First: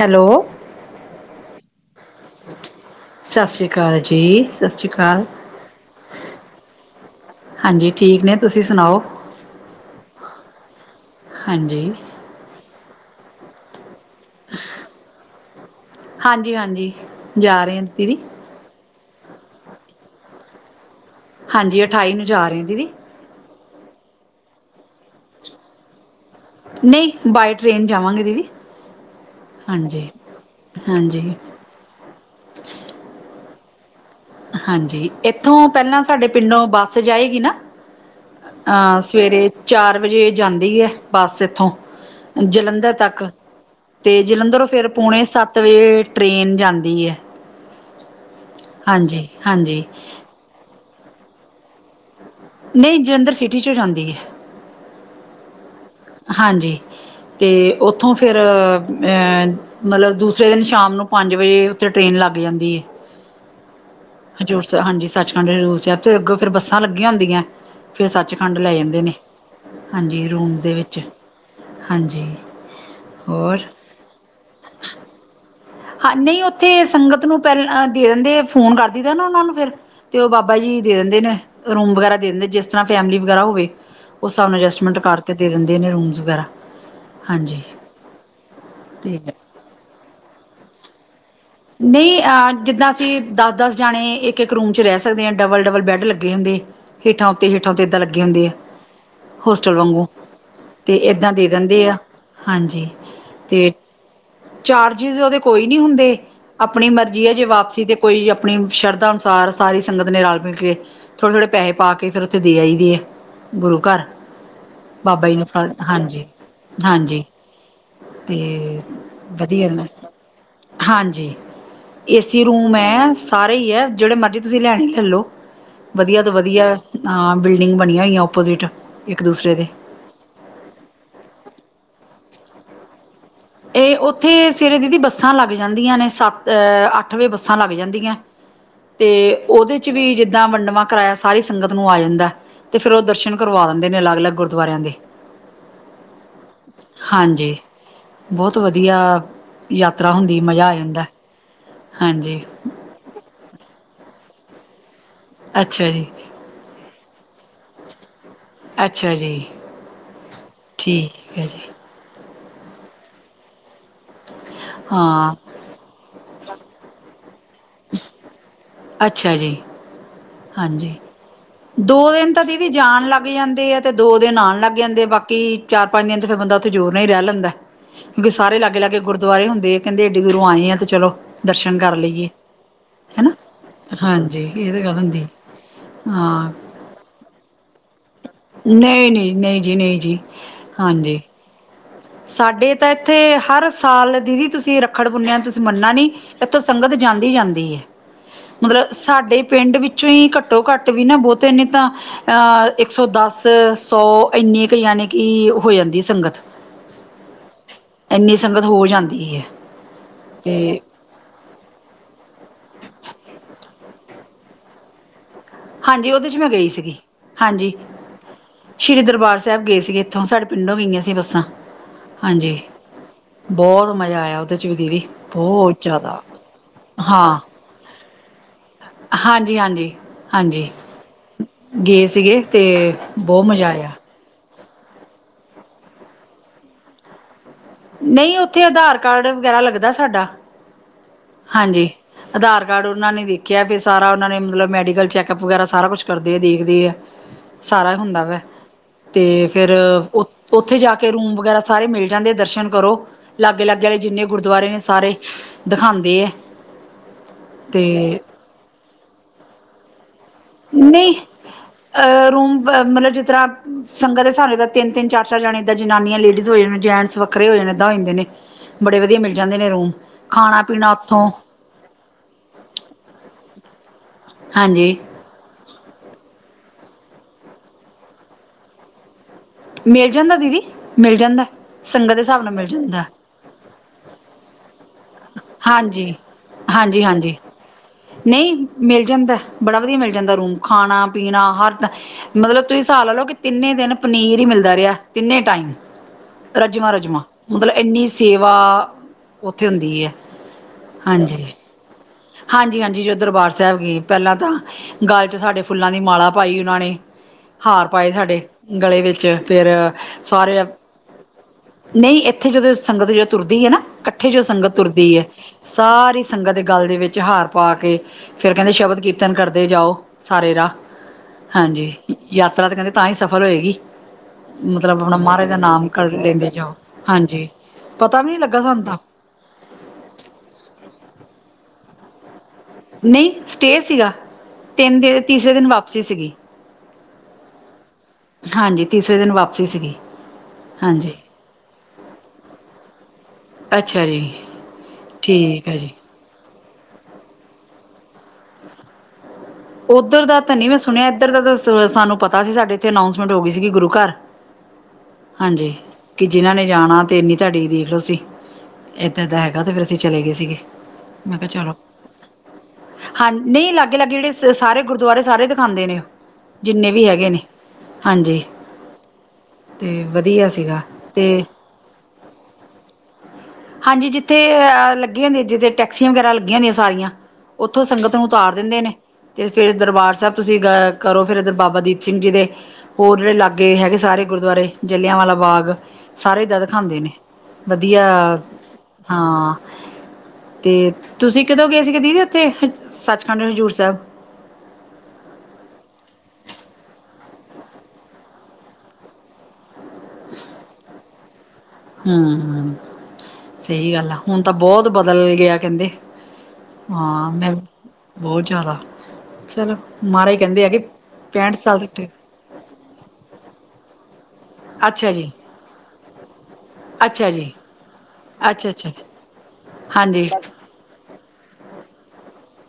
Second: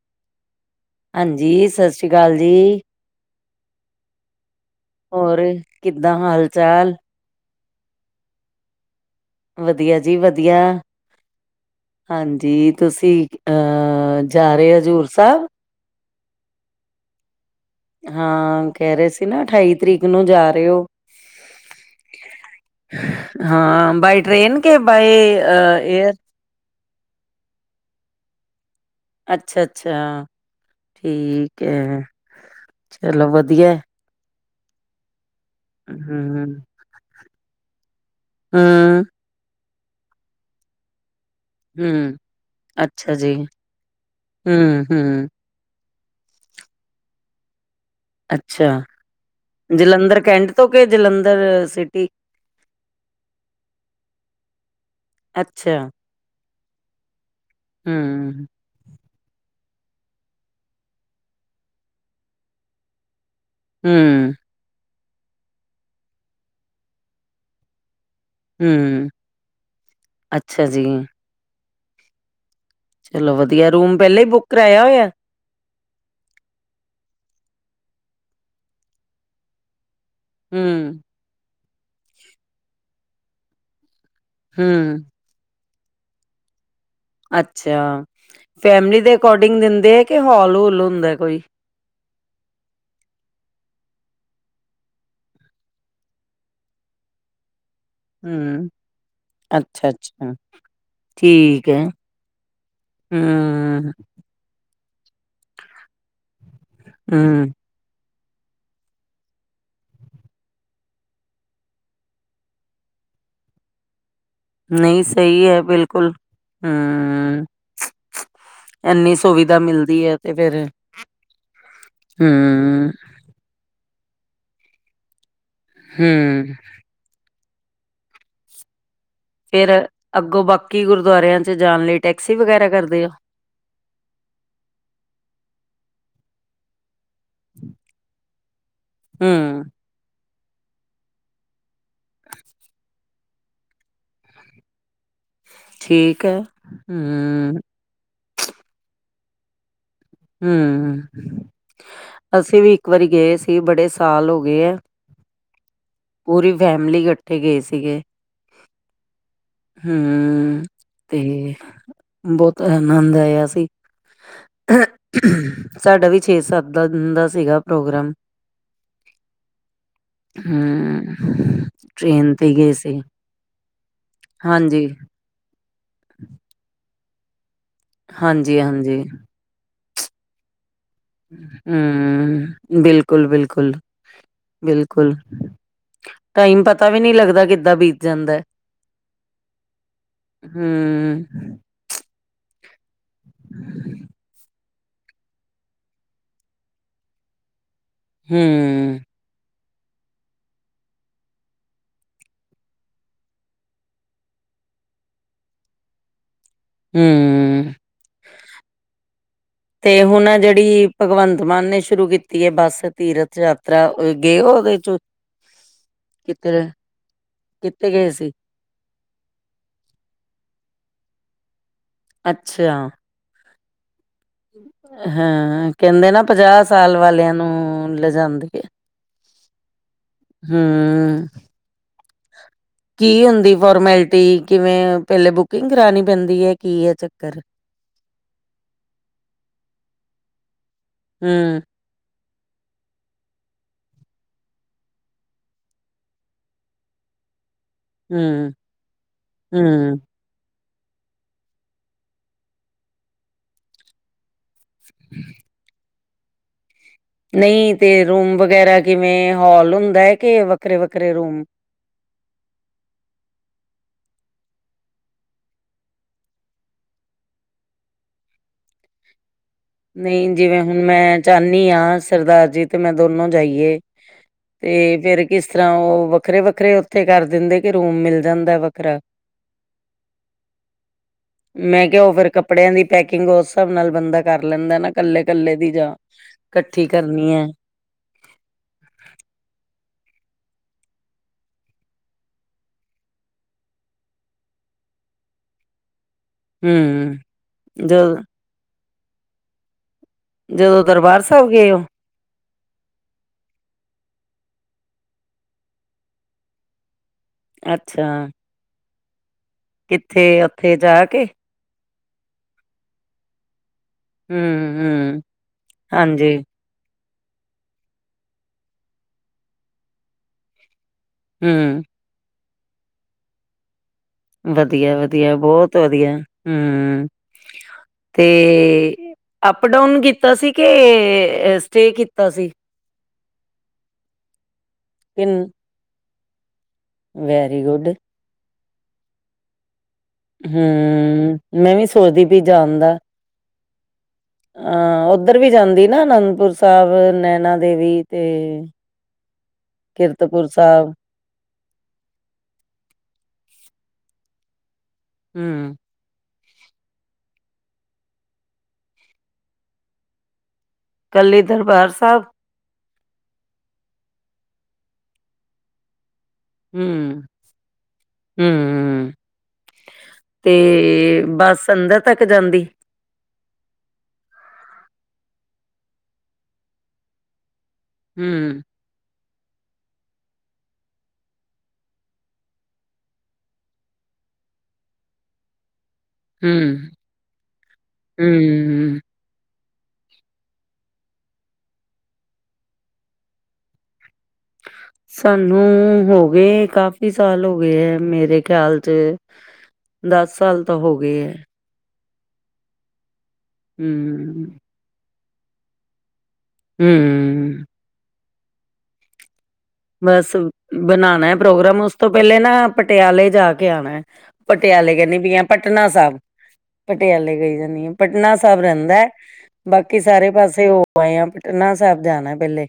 Hello. ਹਾਂਜੀ, ਸਤਿ ਸ਼੍ਰੀ ਅਕਾਲ ਜੀ। ਸਤਿ ਸ਼੍ਰੀ ਅਕਾਲ ਜੀ। ਸ਼੍ਰੀ ਅਕਾਲ ਹੋਰ ਕਿੱਦਾਂ ਹਾਲ ਚਾਲ? ਹਾਂਜੀ ਠੀਕ ਨੇ। ਤੁਸੀਂ ਸੁਣਾਓ? ਵਧੀਆ ਜੀ ਵਧੀਆ। ਹਾਂਜੀ। ਹਾਂਜੀ, ਤੁਸੀਂ ਅਹ ਜਾ ਰਹੇ ਹੋ ਹਜ਼ੂਰ ਸਾਹਿਬ। ਹਾਂਜੀ -ਹਾਂਜੀ ਜਾ ਰਹੇ ਆਂ। ਹਾਂ ਕਹਿ ਰਹੇ ਸੀ ਨਾ ਅਠਾਈ ਤਰੀਕ ਨੂੰ ਜਾ ਰਹੇ ਹੋ। ਹਾਂਜੀ ਅਠਾਈ ਨੂੰ ਜਾ ਰਹੇ ਦੀਦੀ। ਹਾਂ ਬਾਏ ਟ੍ਰੇਨ ਕੇ ਬਾਏ ਏਅਰ? ਨਹੀਂ ਬਾਏ ਟ੍ਰਰੇਨ ਜਾਵਾਂਗੇ ਦੀਦੀ। ਅੱਛਾ ਹਾਂਜੀ -ਅੱਛਾ ਹਾਂਜੀ ਠੀਕ ਹੈ ਚਲੋ ਵਧੀਆ। ਹਾਂਜੀ, ਇੱਥੋਂ ਪਹਿਲਾਂ ਸਾਡੇ ਹਮ ਪਿੰਡੋਂ ਬੱਸ ਜਾਏਗੀ ਨਾ। ਹਾਂ ਹਮ ਸਵੇਰੇ ਚਾਰ ਵਜੇ ਜਾਂਦੀ ਹੈ ਬੱਸ। ਥੋਂ ਹਮ ਜਲੰਧਰ ਅੱਛਾ ਤੱਕ ਜੀ। ਤੇ ਜਲੰਧਰ ਹਮ ਫੇਰ ਪੋਣੇ ਹਮ ਸੱਤ ਤਵੇ ਟ੍ਰੇਨ ਜਾਂਦੀ ਐ। [inaudible] ਅੱਛਾ, ਹਾਂਜੀ ਜਲੰਧਰ ਕੈਂਟ ਤੋਂ ਕਿ ਜਲੰਧਰ ਸਿਟੀ? ਨਹੀਂ, ਜਲੰਧਰ ਸਿਟੀ ਚੋਂ ਜਾਂਦੀ ਏ‌। ਅੱਛਾ। ਹਾਂਜੀ, ਤੇ ਓਥੋਂ ਫੇਰ ਹੂੰ, ਅਂ ਮਤਲਬ ਦੂਸਰੇ ਦਿਨ ਸ਼ਾਮ ਨੂੰ ਪੰਜ ਵਜੇ ਉੱਥੇ ਟ੍ਰੇਨ ਲੱਗ ਜਾਂਦੀ ਏ। ਹੂੰ। ਹਜ਼ੂਰ ਸਾ ਹਾਂਜੀ, ਸੱਚਖੰਡ ਹਜ਼ੂਰ ਸੈਬ ਤੇ ਅੱਗੋਂ ਫੇਰ ਬੱਸਾਂ ਲੱਗੀਆਂ ਹੁੰਦੀਐਂ, ਫੇਰ ਸੱਚ ਖੰਡ ਲੈ ਜਾਂਦੇ ਹੂੰ ਨੇ। ਹਾਂਜੀ, ਰੂਮਸ ਅੱਛਾ ਦੇ ਜੀ, ਵਿੱਚ ਹਾਂਜੀ। ਚਲੋ ਹੋਰ ਵਧੀਐ, ਰੂਮ ਪੈਲਾਂ ਈ ਬੁੱਕ ਕਰਾਇਆ ਹੋਇਐ? ਹਾਂ, ਨਹੀਂ ਓਥੇ ਸੰਗਤ ਨੂੰ ਪੈਲ ਦੇ ਦਿੰਦੇ ਐ ਫੋਨ ਕਰਦੀ ਦੈ ਨਾ ਓਹਨਾਂ ਨੂੰ ਫੇਰ। ਤੇ ਓਹ ਬਾਬਾ ਜੀ ਦੇ ਹੂੰ, ਦਿੰਦੇ ਨੇ, ਰੂਮ ਵਗੈਰਾ ਦੇ ਦਿੰਦੇ ਜਿਸ ਤਰ੍ਹਾਂ ਫੈਮਿਲੀ ਵਗੈਰਾ ਹੋਵੇ। ਉਸ ਸਾਬ ਨਾਲ ਅਡਜਸਟਮੈਂਟ ਹੂੰ ਕਰਕੇ ਦੇ ਦਿੰਦੇ ਨੇ ਰੂਮਜ਼ ਵਗੈਰਾ। ਹਾਂਜੀ ਅੱਛਾ, ਫੈਮਿਲੀ ਦੇ ਤੇ ਅਕੋਰਡਿੰਗ ਦਿੰਦੇ ਐ ਕਿ ਹੋਲ਼-ਹੂਲ ਹੁੰਦੈ ਕੋਈ? ਨਹੀਂ ਆ ਜਿੱਦਾਂ ਅਸੀਂ ਦਸ-ਦਸ ਜਾਣੇ ਇੱਕ-ਇੱਕ ਰੂਮ 'ਚ ਰੈਹ ਸਕਦੇ ਆਂ ਡਬਲ-ਡਬਲ ਬੈੱਡ ਲੱਗੇ ਹੁੰਦੇ। ਹੇਠਾਂ ਉਤੇ, ਹੇਠਾਂ ਉਤੇ ਐਦਾਂ ਲੱਗੇ ਹੁੰਦੇ ਐ। ਹੂੰ, ਹੋਸਟਲ ਅੱਛਾ, ਵਾਂਗੂ, ਅੱਛਾ ਤੇ ਏਦਾਂ ਦੇ ਠੀਕ ਹੈ। ਦਿੰਦੇ ਆ, ਹਾਂਜੀ‌। ਹੂੰ। ਚਾਰਜਿਸ ਓਹਦੇ ਕੋਈ ਨੀ ਹੁੰਦੇ, ਆਪਣੀ ਮਰਜੀ ਐ ਜੇ ਹੂੰ ਵਾਪਸੀ ਦੇ ਕੋਈ ਅਪਣੀ ਸ਼ਰਧਾ ਅਨੁਸਾਰ ਸਾਰੀ ਸੰਗਤ ਨੇ ਰਲ-ਮਿਲ ਕੇ ਥੋੜੇ-ਥੋੜੇ ਪੈਹੇ ਪਾ ਕੇ ਫਿਰ ਉੱਥੇ ਦੇ ਆਈ ਦੇ ਐ ਗੁਰੂ ਘਰ। ਨਹੀਂ ਬਾਬਾ ਜੀ ਸਹੀ ਨੂੰ ਹੈ ਫੜਾਂ, ਬਿਲਕੁਲ। ਹਾਂਜੀ ਹਾਂਜੀ। ਹੂੰ, ਤੇ ਇੰਨੀ ਸੁਵਿਧਾ ਵਧੀਐ ਨਾ। ਮਿਲਦੀ ਹੈ ਤੇ ਫੇਰ ਹਾਂਜੀ, ਏਸੀ ਰੂਮ ਹੂੰ, ਐ, ਸਾਰੇ ਈ ਐ ਜੇੜੇ ਮਰਜ਼ੀ ਤੁਸੀਂ ਲੈਣੇ ਲਲ ਲੋ। ਵਧੀਆ ਤੋਂ ਹੂੰ ਵਧੀਆ ਆ ਬਿਲਡਿੰਗ ਬਣੀਆਂ ਹੋਈਆਂ ਓਪੋਜਿਟ। ਇੱਕ ਦੂਸਰੇ ਦੇ ਫੇਰ ਅੱਗੋਂ ਬਾਕੀ ਗੁਰਦੁਆਰਿਆਂ ਚ ਜਾਣ ਲਈ ਟੈਕਸੀ ਵਗੈਰਾ ਕਰਦੇ ਓ? ਏਹ ਓਥੇ ਸਵੇਰੇ ਦੀਦੀ ਬੱਸਾਂ ਲੱਗ ਜਾਂਦੀਆਂ ਨੇ ਸੱਤ ਅਹ ਅੱ ਅੱਠ ਵੇ ਬੱਸਾਂ ਲੱਗ ਜਾਂਦੀਐਂ। ਤੇ ਹੂੰ, ਓਹਦੇ ਚ ਵੀ ਜਿੱਦਾਂ ਵੰਡਵਾਂ ਕਰਾਇਆ ਸਾਰੀ ਸੰਗਤ ਨੂੰ ਆ ਜਾਂਦੈ। ਤੇ ਫੇਰ ਓਹ ਦਰਸ਼ਨ ਕਰਵਾ ਦਿੰਦੇ ਨੇ ਅਲੱਗ-ਲੱਗ ਗੁਰਦੁਆਰਿਆਂ ਦੇ। ਠੀਕ ਐ, ਹੂੰ। ਬੌਤ ਵਧੀਆ ਯਾਤਰਾ ਹੁੰਦੀ ਏ, ਮਜ਼ਾ ਆ ਹੂੰ, ਜਾਂਦੈ। ਅਸੀਂ ਵੀ ਇੱਕ ਵਾਰੀ ਗਏ ਸੀ, ਬੜੇ ਸਾਲ ਹੋ ਗੇ ਐ। ਅੱਛਾ ਜੀ। ਪੂਰੀ ਫੈਮਿਲੀ ਇਕੱਠੇ ਗਏ ਸੀਗੇ। ਅੱਛਾ ਜੀ ਹੂੰ ਤੇ ਠੀਕ ਹੈ ਜੀ ਬੌਤ ਆਨੰਦ ਆਇਆ ਸੀ। ਹਾਂ। ਸਾਡਾ ਵੀ ਛੇ-ਸੱਤ ਦਾ ਦਿਨ ਦਾ ਸੀਗਾ ਪ੍ਰੋਗਰਾਮ। ਅੱਛਾ ਜੀ। ਹਾਂਜੀ ਹੂੰ, ਹੂੰ। ਦੋ ਦਿਨ ਤਾਂ ਦੀਦੀ ਜਾਣ ਲੱਗ ਜਾਂਦੇ ਐ ਤੇ ਦੋ ਦਿਨ ਆਣ ਲੱਗ ਹਾਂਜੀ, ਜਾਂਦੇ ਐ। ਬਾਕ ਕੀ ਚਾਰ-ਪੰਜ ਦਿਨ ਤੇ ਫਿਰ ਬੰਦਾ ਓਥੇ ਜ਼ੋਰ ਨਾ ਈ ਰੈਹ ਲੈਂਦੈ। ਕਿਉਂਕਿ ਸਾਰੇ ਹਾਂਜੀ, ਲਾਗੇ-ਲਾਗੇ ਹਾਂਜੀ। ਗੁਰਦੁਆਰੇ ਹੁੰਦੇ। ਕੈਹੰਦੇ ਐਡੀ ਦੂਰੋਂ ਆਂਏ ਐਂ ਤੇ ਚਲੋ। ਦਰਸ਼ਨ ਕਰ ਲਈਏ ਹੂਂ ਹਨਾ ਬਿਲਕੁਲ-ਬਿਲਕੁਲ, ਹਾਂਜੀ ਇਹ ਤਾਂ ਗੱਲ ਬਿਲਕੁਲ। ਹੁੰਦੀ ਹਾਂ ਟਾਈਮ ਪਤਾ ਵੀ ਨੀ ਲੱਗਦਾ ਕਿੱਦਾਂ ਬੀਤ ਜਾਂਦੈ। ਨਈ-ਨਈ-ਨਈ ਜੀ, ਨਈ ਜੀ ਹਾਂਜੀ। ਹੂੰ, ਸਾਡੇ ਤਾਂ ਇੱਥੇ ਹਰ ਸਾਲ ਦੀਦੀ ਤੁਸੀਂ ਰੱਖੜ ਪੁਨੇਆ ਤੁਸੀਂ ਮੱਨਾ ਨਈ ਇੱਥੋਂ ਸੰਗਤ ਜਾਂਦੀ-ਜਾਂਦੀ ਏ, ਮਤਲਬ ਹੂੰ, ਸਾਡੇ ਪਿੰਡ ਵਿੱਚ ਵਿੱਚੋਂ ਈ ਘੱਟੋ ਘੱਟ ਵੀ ਨਾ ਬਹੁਤੇ ਨੀ ਤਾਂ ਅਹ ਇੱਕ ਸੌ ਦਸ ਸੌ ਇੰਨੀ ਕੁ ਯਾਨੀ ਕਿ ਹੋ ਜਾਂਦੀ ਸੰਗਤ। ਹੂਂ। ਐਨੀ ਸੰਗਤ ਹੋ ਜਾਂਦੀ ਏ, ਹੁਣ ਆ ਤੇ ਜਿਹੜੀ ਭਗਵੰਤ ਮਾਨ ਨੇ ਸ਼ੁਰੂ ਕੀਤੀ ਏ ਬੱਸ ਤੀਰਥ ਯਾਤਰਾ, ਗਏ ਉਹਦੇ ਚ ਹਾਂਜੀ ਓਦੇ ਚ ਮੈਂ ਕਿਤੇ ਗਈ ਸੀਗੀ, ਹਾਂਜੀ। ਕਿਤੇ ਗਏ ਸੀ ਸ਼੍ਰੀ ਦਰਬਾਰ ਸਾਬ ਗਏ ਸੀਗੇ ਇੱਥੋਂ ਸਾਡੇ ਪਿੰਡੋਂ ਵੀ ਗਈਆਂ ਸੀ ਬੱਸਾਂ, ਹਾਂਜੀ। ਅੱਛਾ ਬਹੋਤ ਮਜਾ ਆਇਆ। ਉਹਦੇ ਚ ਵੀ ਦੀਦੀ ਹਾਂ ਬਹੁਤ ਕੈਹੰਦੇ ਨਾ ਜ਼ਿਆਦਾ ਪੰਜਾਹ ਸਾਲ ਵਾਲੇਆਂ ਨੂੰ ਲੈਜਾਂਦੇ। ਹਾਂਜੀ-ਹਾਂਜੀ, ਹਾਂਜੀ ਹਮ ਗਏ ਸੀਗੇ। ਤੇ ਬਹੋਤ ਮਜ਼ਾ ਆਇਆ। ਤੇ ਕਿਵੇਂ ਪੇਹਲੇ ਬੁਕਿੰਗ ਕਰਵਾਉਣੀ ਪੈਂਦੀ ਹੈ, ਕੀ ਹੈ ਚੱਕਰ ਨਹੀਂ ਉੱਥੇ ਆਧਾਰ ਕਾਰਡ ਵਗੈਰਾ ਲੱਗਦਾ ਸਾਡਾ, ਹਮ ਹਾਂਜੀ ਆਧਾਰ ਕਾਰਡ ਓਹਨਾਂ ਨੇ ਵੇਖੇਆ ਫੇਰ ਸਾਰਾ ਓਹਨਾਂ ਨੇ ਮਤਲਬ ਮੈਡੀਕਲ ਚੈੱਕਅੱਪ ਵਗੈਰਾ ਸਾਰਾ ਕੁਛ ਕਰਦੇ ਆ ਦੇਖਦੇ ਆ। ਸਾਰਾ ਹੁੰਦਾ ਵਾ, ਹਮ ਤੇ ਫੇਰ ਹਮ ਓ ਓੱਥੇ ਜਾ ਕੇ ਰੂਮ ਵਗੈਰਾ ਸਾਰੇ ਮਿਲ ਜਾਂਦੇ ਦਰਸ਼ਨ ਕਰੋ ਲਾਗੇ-ਲਾਗੇ ਆਲੇ ਜਿੰਨੇ ਗੁਰਦੁਆਰੇ ਨੇ ਸਾਰੇ, ਦਖਾਂਦੇ ਐ। ਨਂਈ ਤੇ ਰੂਮ ਵਗੈਰਾ ਕਿਵੇਂ ਹਾਲ ਹੁੰਦੈ ਕੇ ਨਂਈ ਹ ਰੂਮ ਮਤਲਬ ਜਿਸ ਤਰ੍ਹਾਂ ਸੰਗਤ ਸਾਰੇ ਤਾਂ ਤਿੰਨ-ਤਿੰਨ ਚਾਰ-ਚਾਰ ਜਣੇ ਤਾਂ ਜਨਾਨੀਆਂ ਲੇਡੀਜ਼ ਹੋਏ ਨੇ ਜੈਂਟਸ ਵ ਵੱਖਰੇ ਹੋ ਜਾ ਨੇ ਦ ਹੋ ਜਾਂਦੇ ਨੇ ਬੜੇ ਵਧੀਆ ਮਿਲ ਜਾਂਦੇ ਨੇ ਰੂਮ ਨਹੀਂ ਜਿਵੇਂ ਖਾਣਾ ਹੁਣ ਪੀਣਾ ਮੈਂ ਉੱਥੋਂ ਜਾੱਣੀ ਆਂ, ਸਰਦਾਰ ਜੀ ਤੇ ਮੈਂ ਦੋਨੋ ਜਾਈਏ ਤੇ ਹਾਂਜੀ ਫੇਰ ਕਿਸ ਤਂਰਾ ਓ ਵੱਖਰੇ-ਵੱਖਰੇ ਓੱਥੇ ਕਰ ਦਿੰਦੇ ਕੇ ਰੂਮ ਮਿਲ ਜਾਂਦੈ ਵੱਖਰਾ। ਮਿਲ ਜਾਂਦਾ ਦੀਦੀ ਮਿਲ ਜਾਂਦਾ ਮੈਂ ਕੇਆ ਓਹ ਸੰਗਤ ਦੇ ਫੇਰ ਹਿਸਾਬ ਨਾਲ ਮਿਲ ਕੱਪੜੇਆਂ ਦੀ ਜਾਂਦਾ ਪੈਕਿੰਗ ਉਸ ਸਾਬ ਨਾਲ ਬੰਦਾ ਕਰ ਲੈਂਦੈ ਨਾ ਕੱਲੇ-ਕੱਲੇ ਦੀ ਜਾਂ, ਹਾਂਜੀ ਕੱਠੀ ਕਰਨੀ ਐਂ। ਨਂਈ ਮਿਲ ਜਾਂਦੈ ਬੜਾ ਵਦੀਆ ਮਿਲ ਜਾਂਦਾ ਰੂਮ ਖਾਣਾ ਪੀਣਾ ਹਰ ਤਾਂ ਮਤਲਬ ਤੁਸੀਂ ਸਾਬ ਲਾ ਲਓ ਕਿ ਤਿੰਨੇ ਦਿਨ ਪਨੀਰ ਈ ਮਿਲਦਾ ਰੇਆ ਤਿੰਨੇ ਟਾਈਮ। ਹੂੰ ਰਜਵਾਂ-ਰਜਵਾਂ, ਮਤਲਬ ਏੱਨੀ ਜਦੋਂ ਸੇਵਾ ਓੱਥੇ ਹੁੰਦੀ ਐ। ਜਦੋਂ ਦਰਬਾਰ ਸਾਬ ਗਏ ਓ। ਹਾਂਜੀ-ਹਾਂਜੀ ਜਦੋਂ ਦਰਬਾਰ ਸਾਬ ਗਏ ਪੈਹਲਾਂ ਤਾਂ ਗੱਲ ਚ ਸਾਡੇ ਫੁੱਲਾਂ ਦੀ ਮਾਲਾ ਪਾਈ ਉਹਨਾਂ ਨੇ, ਹਾਰ ਅੱਛਾ ਪਾਏ ਸਾਡੇ ਗਲੇ ਵਿੱਚ। ਫੇਰ ਕਿੱਥੇ ਸਾਰੇ, ਉੱਥੇ ਜਾ ਕੇ ਨਈ ਇੱਥੇ ਜਦੋਂ ਸੰਗਤ ਜਦੋਂ ਤੁਰਦੀ ਐ ਨਾ ਇੱਥੇ ਜੋ ਸੰਗਤ ਤੁਰਦੀ ਹੂੰ-ਹੂੰ ਐ, ਸਾਰੀ ਹਾਂਜੀ ਸੰਗਤ ਗੱਲ ਦੇ ਵਿੱਚ ਹਾਰ ਪਾ ਕੇ, ਫੇਰ ਕੈਹੰਦੇ ਸ਼ਬਦ ਕੀਰਤਨ ਕਰਦੇ ਜਾਓ ਸਾਰੇ ਰਾਹ ਹੂੰ ਹਾਂਜੀ, ਯਾਤਰਾ ਤੇ ਕੈਹੰਦੇ ਤਾਂ ਈ ਸਫਲ ਹੋਏਗੀ। ਮਤਲਬ ਆਪਣਾ ਵਧੀਆ-ਵਧੀਆ ਮਹਾਰਾਜ ਦਾ ਬਹੁਤ ਨਾਮ ਕਰ ਵਧੀਆ ਲੈਂਦੇ ਜਾਓ। ਹੂੰ ਹਾਂਜੀ ਪਤਾ ਤੇ ਵੀ ਨੀ ਲੱਗਾ ਤੁਹਾਨੂੰ ਤਾਂ ਅਪ ਡਾਊਨ ਕੀਤਾ ਸੀ ਕਿ ਸਟੇ ਕੀਤਾ ਸੀ ਨਹੀਂ ਸਟੇ ਸੀਗਾ, ਤਿੰਨ ਦਿਨ ਕਿਨ ਤੀਸਰੇ ਦਿਨ ਵਾਪਸੀ ਸੀਗੀ ਵੈਰੀ ਗੁਡ ਹਾਂਜੀ ਤੀਸਰੇ ਦਿਨ ਵਾਪਸੀ ਸੀਗੀ ਹਾਂਜੀ ਹੂੰ, ਮੈਂਵੀ ਸੋਚਦੀ ਪਈ ਜਾਣ ਦਾ ਅੱਛਾ ਜੀ ਹਾਂ ਉੱਧਰ ਵੀ ਠੀਕ ਹੈ ਜਾਂਦੀ ਜੀ ਨਾ ਅਨੰਦਪੁਰ ਸਾਹਿਬ, ਨੈਨਾ ਦੇਵੀ ਤੇ ਉਧਰ ਦਾ ਕੀਰਤਪੁਰ ਤਾਂ ਨਹੀਂ ਮੈਂ ਸਾਹਿਬ ਸੁਣਿਆ ਇੱਧਰ ਦਾ ਸਾਨੂੰ ਪਤਾ ਸੀ ਸਾਡੇ ਇੱਥੇ ਅਨਾਊਸਮੈਂਟ ਹੋ ਗਈ ਸੀਗੀ ਗੁਰੂ ਘਰ, ਹੂੰ, ਹਾਂਜੀ ਜਿਹਨਾਂ ਨੇ ਜਾਣਾ ਤੇ ਇੰਨੀ ਤੁਹਾਡੀ ਦੇਖ ਲਓ ਤੁਸੀਂ ਇਦਾਂ ਦਾ ਹੈਗਾ ਤਾਂ ਫਿਰ ਅਸੀਂ ਚਲੇ ਗਏ ਸੀਗੇ ਮੈਂ ਕੱਲੀ ਕਿਹਾ ਚਲੋ, ਦਰਬਾਰ ਸਾਹਿਬ ਹਾਂ ਨਹੀ ਲਾਗੇ-ਲਾਗੇ ਜਿਹੜੇ ਸਾਰੇ ਗੁਰੂਦੁਆਰੇ ਸਾਰੇ ਦਿਖਾਉਦੇ ਨੇ ਜਿੰਨੇ ਵੀ ਹੂੰ, ਹੈਗੇ ਨੇ ਹਾਂਜੀ ਹੂੰ ਤੇ ਵਧੀਆ ਤੇ ਸੀਗਾ, ਤੇ ਬੱਸ ਅੰਦਰ ਤੱਕ ਜਾਂਦੀ ਹਾਂਜੀ ਜਿੱਥੇ ਅਹ ਲੱਗੀਆਂ ਹੁੰਦੀਆਂ ਜਿੱਥੇ ਟੈਕਸੀਆ ਵਗੈਰਾ ਲੱਗੀਆ ਹੁੰਦੀਆ ਸਾਰੀਆ ਉਥੋਂ ਸੰਗਤ ਨੂੰ ਉਤਾਰ ਹੂੰ, ਦਿੰਦੇ ਨੇ ਫਿਰ ਦਰਬਾਰ ਸਾਹਿਬ ਤੁਸੀਂ ਕਰੋ ਫਿਰ ਇੱਧਰ ਬਾਬਾ ਦੀਪ ਸਿੰਘ ਜੀ ਦੇ ਹੋਰ ਜਿਹੜੇ ਲਾਗੇ ਹੈਗੇ ਸਾਰੇ ਗੁਰੂਦੁਆਰੇ ਜਲ੍ਹਿਆ ਵਾਲਾ ਬਾਗ ਸਾਰੇ ਜਦੋਂ ਹੂੰ, ਦਿਖਾਦੇ ਨੇ ਵਧੀਆ ਹੂੰ ਹਾਂ ਤੇ, ਤੁਸੀਂ ਕਦੋਂ ਗਏ ਸੀਗੇ ਦੀਦੀ ਉੱਥੇ ਸੱਚਖੰਡ, ਹਜ਼ੂਰ ਸਾਹਿਬ ਸਾਨੂੰ ਹੋ ਗਏ ਕਾਫੀ ਸਾਲ ਹੋ ਗਏ ਮੇਰੇ ਖਿਆਲ ਚ ਦਸ ਸਾਲ ਤਾਂ ਹੋਗੇ ਐ ਹੂੰ -ਹੂੰ, ਸਹੀ ਗੱਲ ਆ, ਹੁਣ ਹੂੰ, ਤਾਂ ਬਹੁਤ ਬਦਲ ਗਿਆ ਕਹਿੰਦੇ ਹਾਂ ਹੂੰ ਮੈਂ, ਬਹੁਤ ਜ਼ਿਆਦਾ ਚਲੋ ਬਸ ਮਹਾਰਾਜ ਕਹਿੰਦੇ ਆ ਕਿ ਬਣਾਉਣਾ ਹੈ ਪੈਂਹਠ ਪ੍ਰੋਗਰਾਮ ਸਾਲ ਉਸ ਤੱਕ ਤੋਂ ਪਹਿਲੇ ਨਾ ਪਟਿਆਲੇ ਜਾ ਕੇ ਆਣਾ ਹੈ ਪਟਿਆਲੇ ਅੱਛਾ ਕਹਿੰਦੀ ਜੀ ਪਈ ਆਂ ਪਟਨਾ ਸਾਹਿਬ ਅੱਛਾ ਪਟਿਆਲੇ ਜੀ, ਕਈ ਜਾਂਦੀ ਆ ਪਟਨਾ ਸਾਹਿਬ ਅੱਛਾ ਅੱਛਾ ਰਹਿੰਦਾ ਬਾਕੀ ਹਾਂਜੀ, ਸਾਰੇ ਪਾਸੇ ਉਹ ਮੈ ਆਪ ਪਟਨਾ ਸਾਹਿਬ ਜਾਣਾ ਪਹਿਲੇ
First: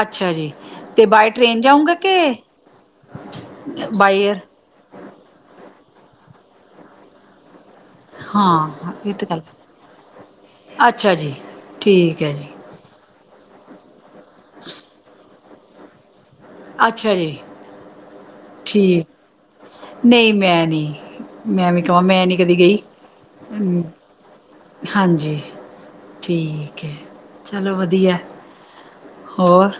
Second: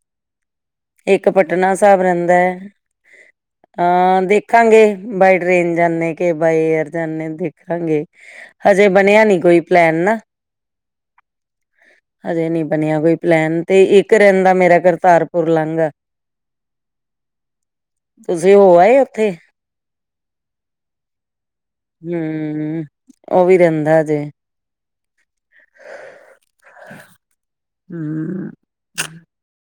ਅੱਛਾ ਜੀ ਤੇ ਇਕ ਬਾਏ ਟ੍ਰੇਨ ਪਟਨਾ ਜਾਊਂਗਾ ਸਾਹਿਬ ਕਿ ਰਹਿੰਦਾ, ਅਹ ਬਾਏ ਦੇਖ ਏਅਰ? ਦੇਖਾਗੇ ਬਾਏ ਟ੍ਰੇਨ ਜਾਂਦੇ ਕਿ ਬਾਏ ਏਅਰ ਜਾਂਦੇ ਦੇਖਾਗੇ, ਹਜੇ ਹਾਂ ਇਹ ਬਣਿਆ ਤਾਂ ਨੀ ਗੱਲ ਕੋਈ ਪਲੈਨ ਨਾ ਅੱਛਾ ਜੀ, ਠੀਕ ਏ ਹਜੇ ਨਹੀਂ ਕੋਈ ਪਲੈਨ ਤੇ ਇੱਕ ਰਹਿੰਦਾ ਮੇਰਾ ਕਰਤਾਰਪੁਰ ਲਾਂਘਾ ਅੱਛਾ ਜੀ ਤੁਸੀਂ ਹੋ ਆਏ ਠੀਕ। ਉੱਥੇ ਨਹੀਂ ਮੈਂ ਨੀ, ਮੈਂ ਏਵੀ ਕਵਾਂ ਮੈਂ ਨੀ ਕਦੀ ਗਈ, ਹੂੰ ਉਹ ਵੀ ਹੂੰ ਰਹਿੰਦਾ ਹਜੇ ਹਾਂਜੀ, ਠੀਕ ਹੈ, ਚਲੋ ਵਧੀਆ ਹੋਰ